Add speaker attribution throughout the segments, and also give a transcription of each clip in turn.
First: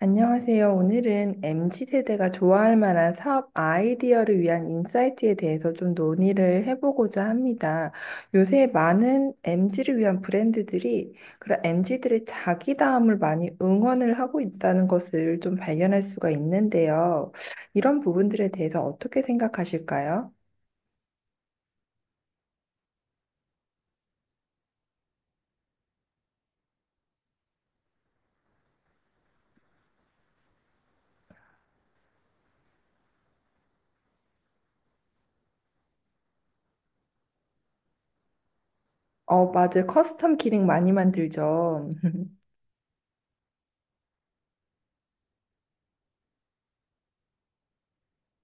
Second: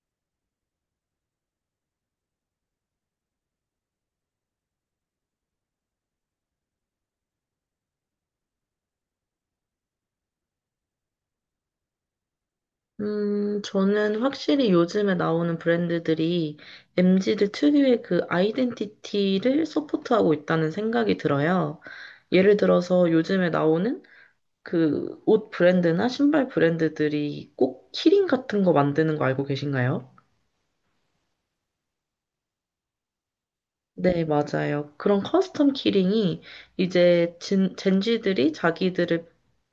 Speaker 1: 안녕하세요. 오늘은 MZ세대가 좋아할 만한 사업 아이디어를 위한 인사이트에 대해서 좀 논의를 해보고자 합니다. 요새 많은 MZ를 위한 브랜드들이 그런 MZ들의 자기다움을 많이 응원을 하고 있다는 것을 좀 발견할 수가 있는데요. 이런 부분들에 대해서 어떻게 생각하실까요?
Speaker 2: 저는 확실히 요즘에 나오는 브랜드들이 엠지들 특유의 그 아이덴티티를 서포트하고 있다는 생각이 들어요. 예를 들어서 요즘에 나오는 그 옷 브랜드나 신발 브랜드들이 꼭 키링 같은 거 만드는 거 알고 계신가요?
Speaker 1: 맞아요. 커스텀 기능 많이 만들죠.
Speaker 2: 네, 맞아요. 그런 커스텀 키링이 이제 젠지들이 자기들을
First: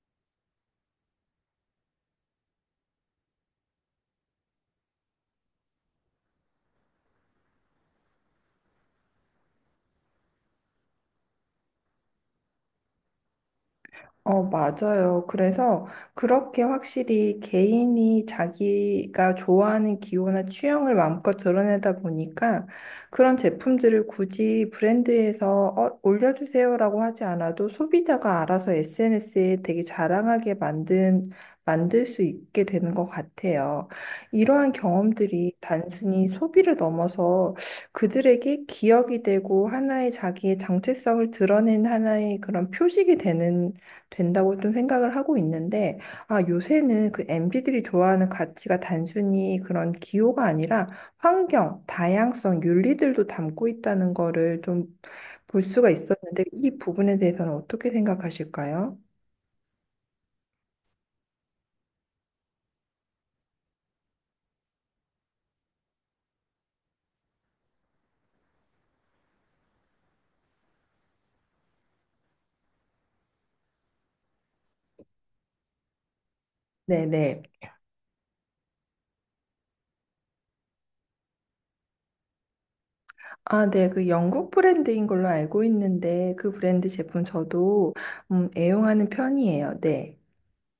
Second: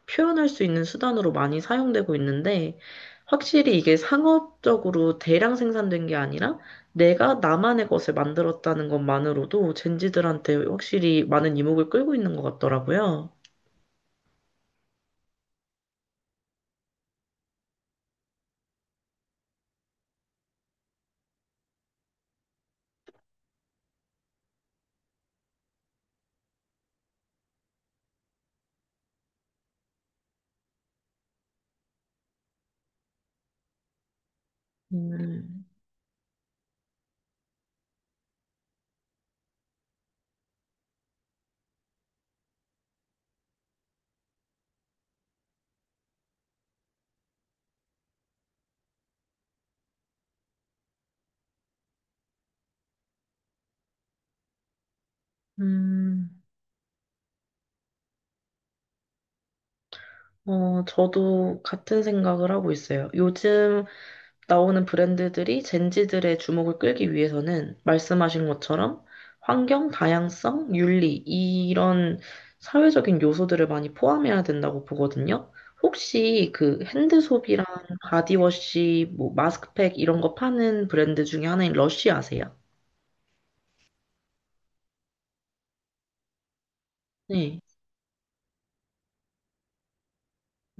Speaker 2: 표현할 수 있는 수단으로 많이 사용되고 있는데, 확실히 이게 상업적으로 대량 생산된 게 아니라 내가 나만의 것을 만들었다는 것만으로도 젠지들한테 확실히 많은 이목을 끌고 있는 것 같더라고요.
Speaker 1: 맞아요. 그래서 그렇게 확실히 개인이 자기가 좋아하는 기호나 취향을 마음껏 드러내다 보니까 그런 제품들을 굳이 브랜드에서 올려주세요라고 하지 않아도 소비자가 알아서 SNS에 되게 자랑하게 만들 수 있게 되는 것 같아요. 이러한 경험들이
Speaker 2: 음.
Speaker 1: 단순히 소비를 넘어서 그들에게 기억이 되고 하나의 자기의 정체성을 드러낸 하나의 그런 표식이 되는 된다고 좀 생각을 하고 있는데, 아, 요새는 그 MZ들이 좋아하는 가치가 단순히 그런 기호가 아니라 환경, 다양성, 윤리들도 담고 있다는 거를 좀 볼 수가
Speaker 2: 음,
Speaker 1: 있었는데, 이 부분에 대해서는 어떻게 생각하실까요?
Speaker 2: 저도 같은 생각을 하고 있어요. 요즘 나오는 브랜드들이 젠지들의 주목을 끌기 위해서는 말씀하신 것처럼 환경, 다양성, 윤리, 이런 사회적인 요소들을 많이 포함해야 된다고 보거든요. 혹시 그 핸드
Speaker 1: 네네.
Speaker 2: 소비랑 바디워시, 뭐 마스크팩 이런 거 파는 브랜드 중에 하나인 러쉬 아세요?
Speaker 1: 아, 네. 그 영국 브랜드인 걸로 알고 있는데, 그 브랜드 제품
Speaker 2: 네.
Speaker 1: 저도 애용하는 편이에요. 네.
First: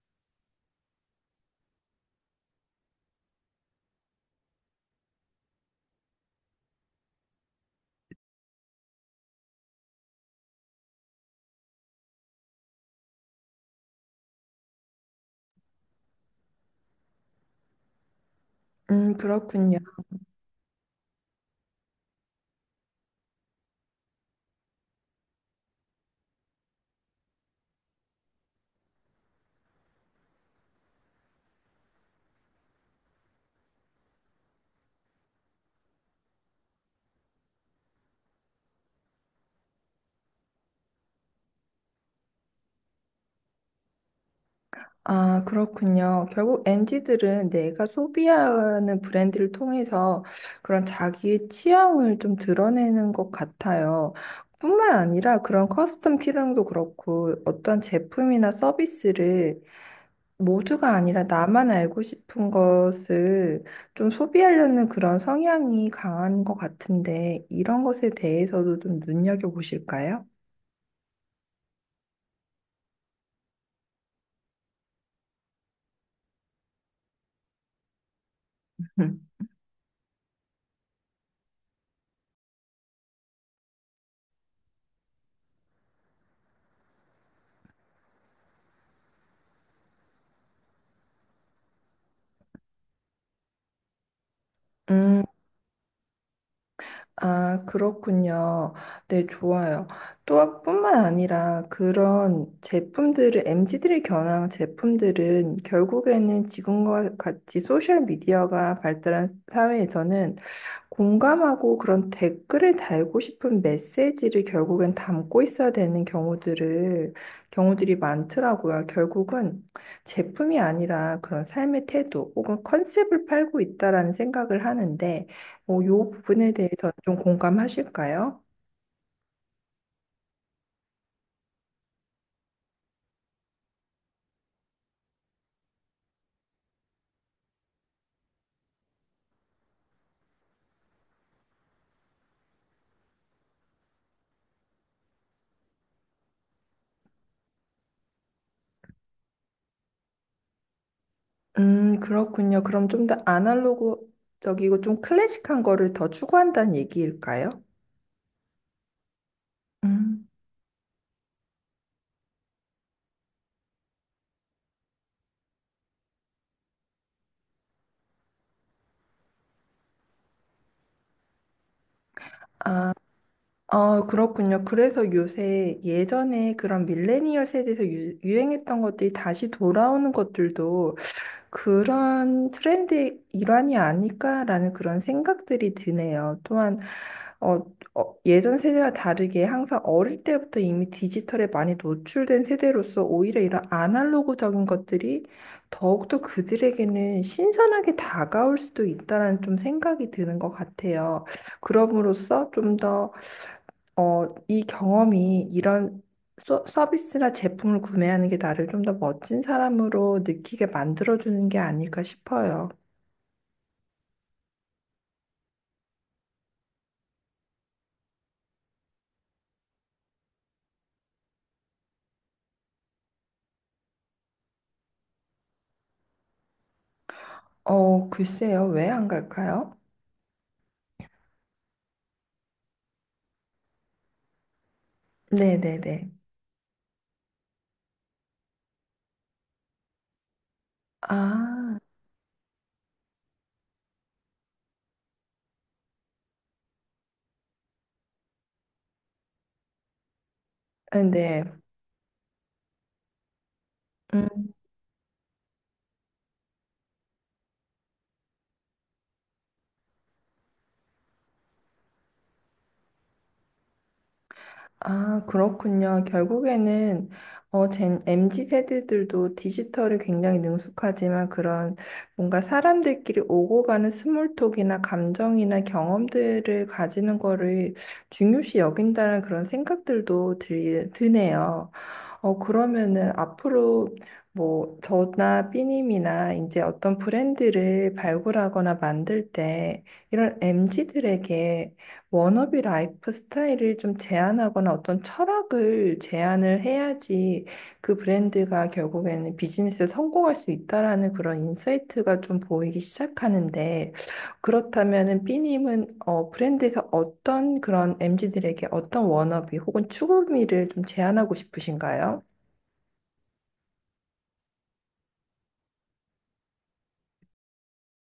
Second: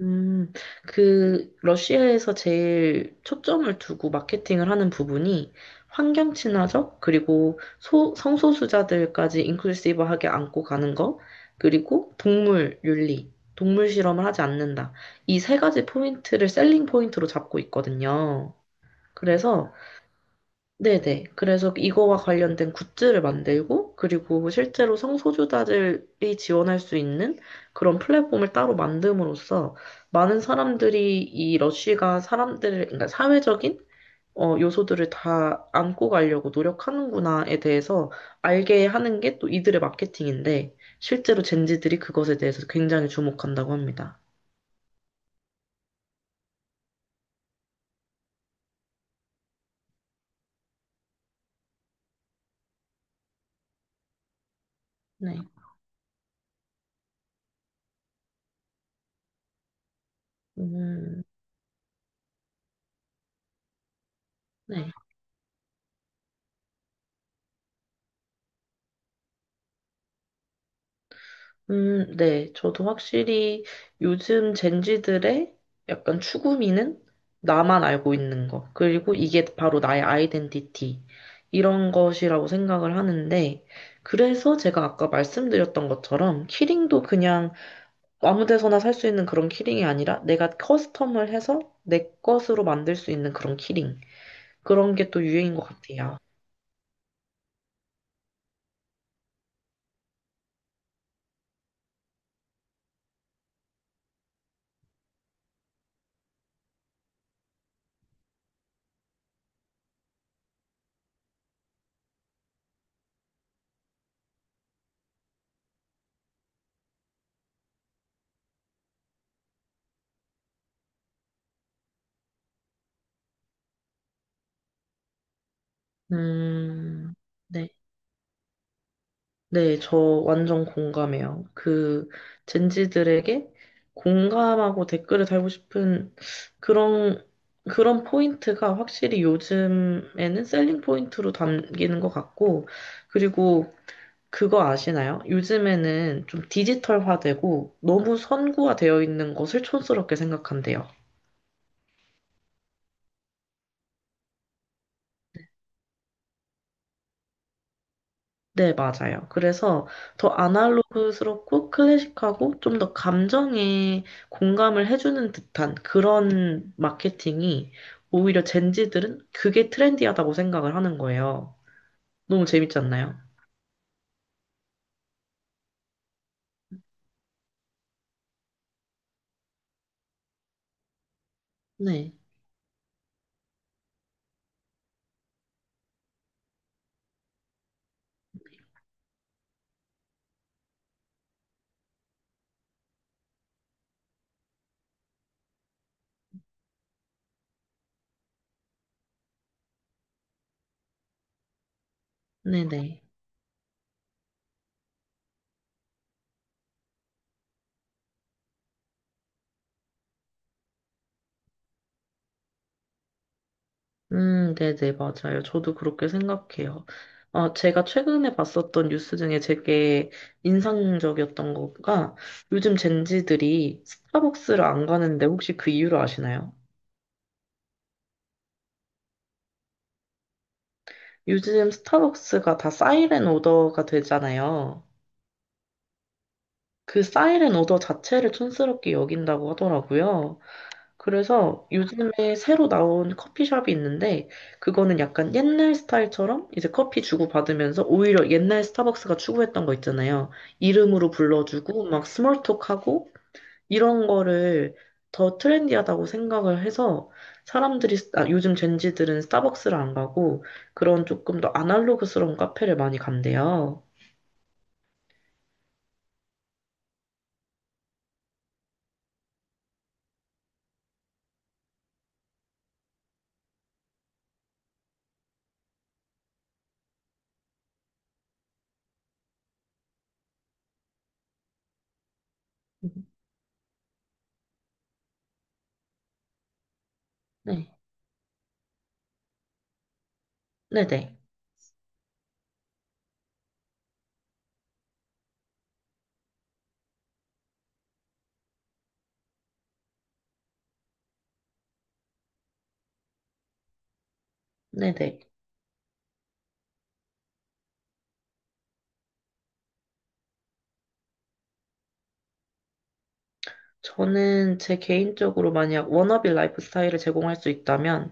Speaker 2: 음, 그, 러시아에서 제일 초점을 두고 마케팅을 하는 부분이 환경 친화적, 그리고 성소수자들까지 인클루시브하게 안고 가는 거, 그리고 동물 윤리, 동물 실험을 하지 않는다. 이 세 가지 포인트를 셀링 포인트로 잡고 있거든요. 그래서
Speaker 1: 그렇군요.
Speaker 2: 네네. 그래서 이거와 관련된 굿즈를 만들고, 그리고 실제로 성소수자들이 지원할 수 있는 그런 플랫폼을 따로 만듦으로써 많은 사람들이 이 러쉬가 사람들을, 그러니까 사회적인 어, 요소들을 다 안고 가려고 노력하는구나에 대해서 알게 하는 게 또 이들의 마케팅인데, 실제로 젠지들이 그것에 대해서 굉장히 주목한다고 합니다.
Speaker 1: 아, 그렇군요. 결국 m 지들은 내가 소비하는 브랜드를 통해서 그런 자기의 취향을 좀 드러내는 것 같아요. 뿐만
Speaker 2: 네.
Speaker 1: 아니라 그런 커스텀 키링도 그렇고 어떤 제품이나 서비스를 모두가
Speaker 2: 음.
Speaker 1: 아니라 나만 알고 싶은 것을 좀 소비하려는
Speaker 2: 네.
Speaker 1: 그런 성향이 강한 것 같은데 이런 것에 대해서도 좀 눈여겨보실까요?
Speaker 2: 네. 저도 확실히 요즘 젠지들의 약간 추구미는 나만 알고 있는 것, 그리고 이게 바로 나의 아이덴티티, 이런 것이라고 생각을 하는데, 그래서 제가 아까 말씀드렸던 것처럼, 키링도 그냥 아무 데서나 살 수 있는 그런 키링이 아니라, 내가 커스텀을 해서 내 것으로 만들 수 있는 그런 키링. 그런 게
Speaker 1: 음.
Speaker 2: 또 유행인 것 같아요.
Speaker 1: 아, 그렇군요. 네, 좋아요. 또 뿐만 아니라 그런 제품들을, m 지들이 겨냥한 제품들은 결국에는 지금과 같이 소셜미디어가 발달한 사회에서는 공감하고 그런 댓글을 달고 싶은 메시지를 결국엔 담고 있어야 되는 경우들이 많더라고요. 결국은 제품이 아니라 그런 삶의 태도 혹은 컨셉을 팔고 있다라는 생각을 하는데, 뭐, 요 부분에 대해서
Speaker 2: 음,
Speaker 1: 좀
Speaker 2: 네.
Speaker 1: 공감하실까요?
Speaker 2: 네, 저 완전 공감해요. 그 젠지들에게 공감하고 댓글을 달고 싶은 그런 그런 포인트가 확실히 요즘에는 셀링 포인트로 담기는 것 같고, 그리고 그거 아시나요? 요즘에는 좀 디지털화되고 너무 선구화되어 있는 것을 촌스럽게 생각한대요.
Speaker 1: 그렇군요. 그럼 좀 더 아날로그적이고 좀 클래식한 거를 더 추구한다는 얘기일까요?
Speaker 2: 네, 맞아요. 그래서 더
Speaker 1: 음.
Speaker 2: 아날로그스럽고 클래식하고 좀 더 감정에 공감을 해주는 듯한 그런 마케팅이 오히려 젠지들은 그게 트렌디하다고 생각을 하는 거예요. 너무 재밌지 않나요?
Speaker 1: 아, 그렇군요. 그래서 요새 예전에 그런 밀레니얼 세대에서 유행했던 것들이 다시 돌아오는 것들도
Speaker 2: 네,
Speaker 1: 그런 트렌드의 일환이 아닐까라는 그런 생각들이 드네요. 또한 어, 예전 세대와 다르게 항상 어릴 때부터 이미 디지털에 많이 노출된 세대로서 오히려 이런 아날로그적인 것들이 더욱더 그들에게는 신선하게 다가올 수도 있다라는 좀 생각이 드는 것 같아요. 그럼으로써
Speaker 2: 네네.
Speaker 1: 좀더 이 경험이 이런 서비스나 제품을 구매하는 게 나를 좀 더 멋진 사람으로 느끼게 만들어주는 게 아닐까 싶어요.
Speaker 2: 네네, 맞아요. 저도 그렇게 생각해요. 어, 제가 최근에 봤었던 뉴스 중에 되게 인상적이었던 거가 요즘 젠지들이 스타벅스를 안 가는데 혹시 그 이유를 아시나요?
Speaker 1: 글쎄요. 왜 안 갈까요?
Speaker 2: 요즘 스타벅스가 다 사이렌 오더가 되잖아요.
Speaker 1: 네네네.
Speaker 2: 그 사이렌 오더 자체를 촌스럽게 여긴다고 하더라고요. 그래서
Speaker 1: 아,
Speaker 2: 요즘에 새로 나온 커피숍이 있는데, 그거는 약간 옛날 스타일처럼 이제 커피 주고받으면서 오히려 옛날 스타벅스가 추구했던 거 있잖아요. 이름으로
Speaker 1: 네.
Speaker 2: 불러주고, 막 스몰톡하고, 이런 거를 더 트렌디하다고 생각을 해서 사람들이 아, 요즘 젠지들은 스타벅스를 안 가고 그런 조금 더 아날로그스러운 카페를 많이 간대요.
Speaker 1: 아, 그렇군요. 결국에는 MZ 세대들도 디지털에 굉장히 능숙하지만 그런 뭔가 사람들끼리 오고 가는 스몰톡이나 감정이나 경험들을 가지는 거를 중요시 여긴다는 그런 생각들도 드네요.
Speaker 2: 음.
Speaker 1: 그러면은 앞으로 뭐 저나 삐님이나 이제 어떤
Speaker 2: 네,
Speaker 1: 브랜드를 발굴하거나 만들 때 이런 m 지들
Speaker 2: 네네,
Speaker 1: 에게 워너비 라이프 스타일을 좀 제안하거나 어떤 철학을 제안을 해야지 그 브랜드가 결국에는 비즈니스에 성공할 수 있다라는 그런 인사이트가 좀 보이기 시작하는데
Speaker 2: 네네.
Speaker 1: 그렇다면은 삐님은 브랜드에서 어떤 그런 m 지들에게 어떤 워너비 혹은 추구미를 좀 제안하고 싶으신가요?
Speaker 2: 저는 제 개인적으로 만약 워너비 라이프 스타일을 제공할 수 있다면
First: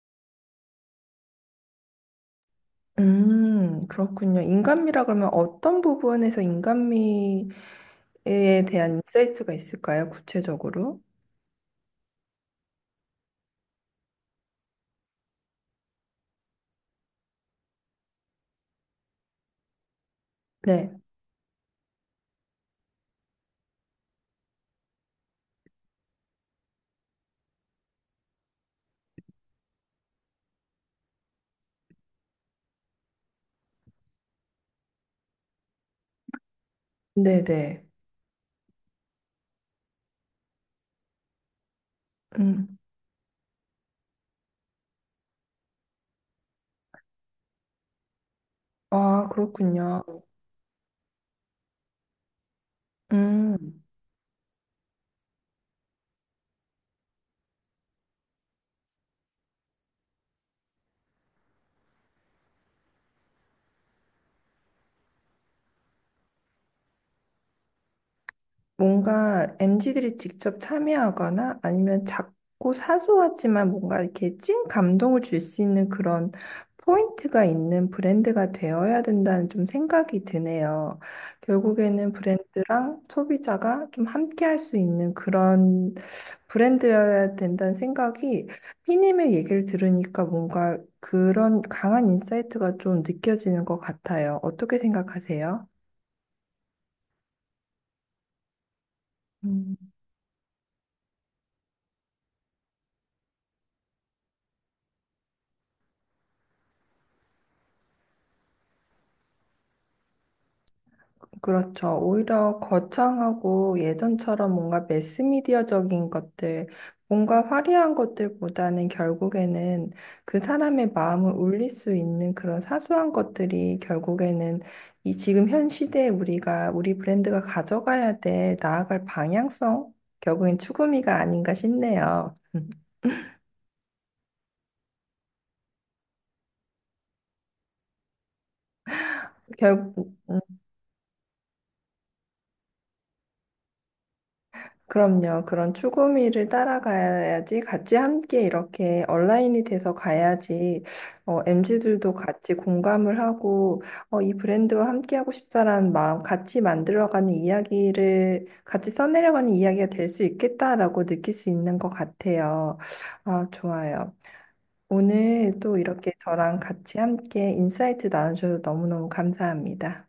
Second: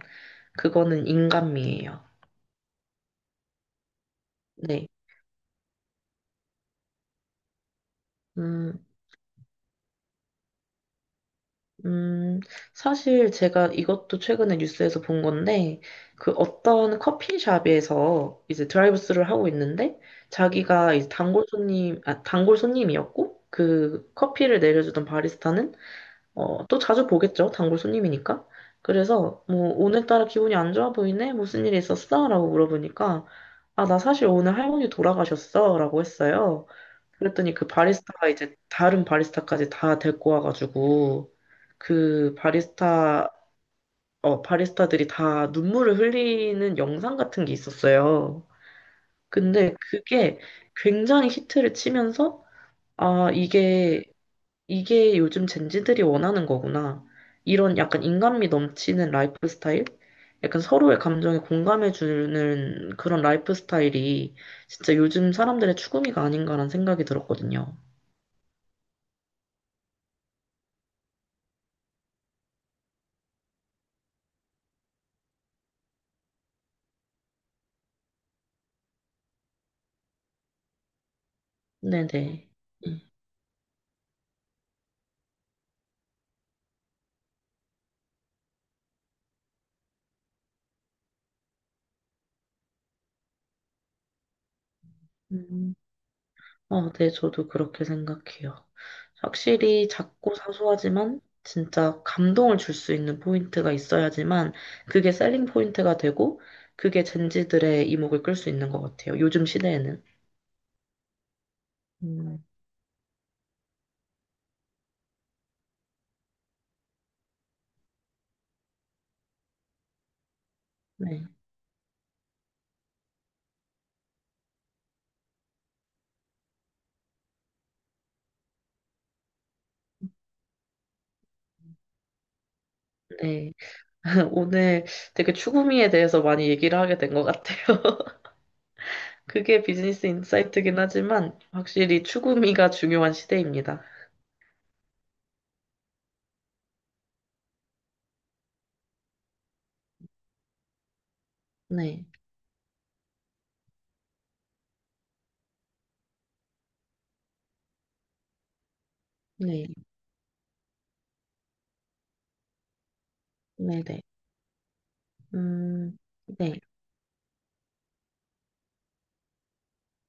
Speaker 2: 그거는 인간미예요.
Speaker 1: 그렇군요.
Speaker 2: 네.
Speaker 1: 인간미라 그러면 어떤 부분에서 인간미에
Speaker 2: 음,
Speaker 1: 대한 인사이트가 있을까요? 구체적으로?
Speaker 2: 음, 사실 제가 이것도 최근에 뉴스에서 본 건데, 그 어떤 커피숍에서 이제 드라이브스루를 하고 있는데, 자기가
Speaker 1: 네.
Speaker 2: 이제 단골 손님, 아, 단골 손님이었고, 그 커피를 내려주던 바리스타는, 어, 또 자주 보겠죠. 단골 손님이니까. 그래서, 뭐, 오늘따라 기분이 안 좋아 보이네? 무슨 일이 있었어? 라고 물어보니까, 아, 나 사실 오늘 할머니 돌아가셨어. 라고 했어요. 그랬더니 그
Speaker 1: 네네.
Speaker 2: 바리스타가 이제 다른 바리스타까지 다 데리고 와가지고 그
Speaker 1: 음.
Speaker 2: 바리스타 바리스타들이 다 눈물을 흘리는 영상 같은 게 있었어요.
Speaker 1: 아,
Speaker 2: 근데
Speaker 1: 그렇군요.
Speaker 2: 그게 굉장히 히트를 치면서 아
Speaker 1: 음.
Speaker 2: 이게 이게 요즘 젠지들이 원하는 거구나. 이런 약간 인간미 넘치는 라이프 스타일? 약간 서로의 감정에 공감해 주는 그런 라이프 스타일이 진짜 요즘 사람들의 추구미가 아닌가라는 생각이 들었거든요.
Speaker 1: 뭔가 m 지들이 직접 참여하거나 아니면 작고 사소하지만 뭔가 이렇게 찐 감동을 줄 수 있는 그런 포인트가 있는 브랜드가 되어야 된다는 좀 생각이 드네요. 결국에는
Speaker 2: 네네.
Speaker 1: 브랜드랑
Speaker 2: 음.
Speaker 1: 소비자가 좀 함께 할 수 있는 그런 브랜드여야 된다는 생각이 피님의 얘기를 들으니까 뭔가 그런 강한 인사이트가 좀 느껴지는 것 같아요. 어떻게 생각하세요?
Speaker 2: 음. 어, 네, 저도 그렇게 생각해요.
Speaker 1: 음.
Speaker 2: 확실히 작고 사소하지만 진짜 감동을 줄 수 있는 포인트가 있어야지만 그게 셀링 포인트가 되고 그게 젠지들의 이목을 끌 수 있는 것 같아요. 요즘 시대에는.
Speaker 1: 그렇죠.
Speaker 2: 음,
Speaker 1: 오히려 거창하고 예전처럼 뭔가 매스미디어적인 것들, 뭔가 화려한 것들보다는 결국에는 그 사람의
Speaker 2: 네.
Speaker 1: 마음을 울릴 수 있는 그런 사소한 것들이 결국에는 이 지금 현 시대에 우리가 우리 브랜드가 가져가야 될 나아갈 방향성, 결국엔 추구미가 아닌가 싶네요.
Speaker 2: 네. 오늘 되게 추구미에 대해서 많이 얘기를 하게 된 것 같아요. 그게
Speaker 1: 결,
Speaker 2: 비즈니스 인사이트긴 하지만 확실히 추구미가 중요한 시대입니다.
Speaker 1: 그럼요. 그런 추구미를 따라가야지 같이 함께 이렇게 얼라인이 돼서 가야지
Speaker 2: 네.
Speaker 1: MZ들도 같이 공감을 하고 이 브랜드와 함께 하고 싶다라는 마음 같이 만들어가는 이야기를 같이 써내려가는
Speaker 2: 네.
Speaker 1: 이야기가 될 수 있겠다라고 느낄 수 있는 것 같아요. 아,
Speaker 2: 네네.
Speaker 1: 좋아요. 오늘 또
Speaker 2: 음,
Speaker 1: 이렇게
Speaker 2: 네.
Speaker 1: 저랑 같이 함께 인사이트 나눠주셔서 너무너무 감사합니다.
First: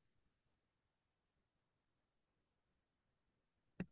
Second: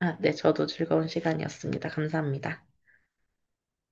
Speaker 2: 아, 네, 저도 즐거운 시간이었습니다. 감사합니다.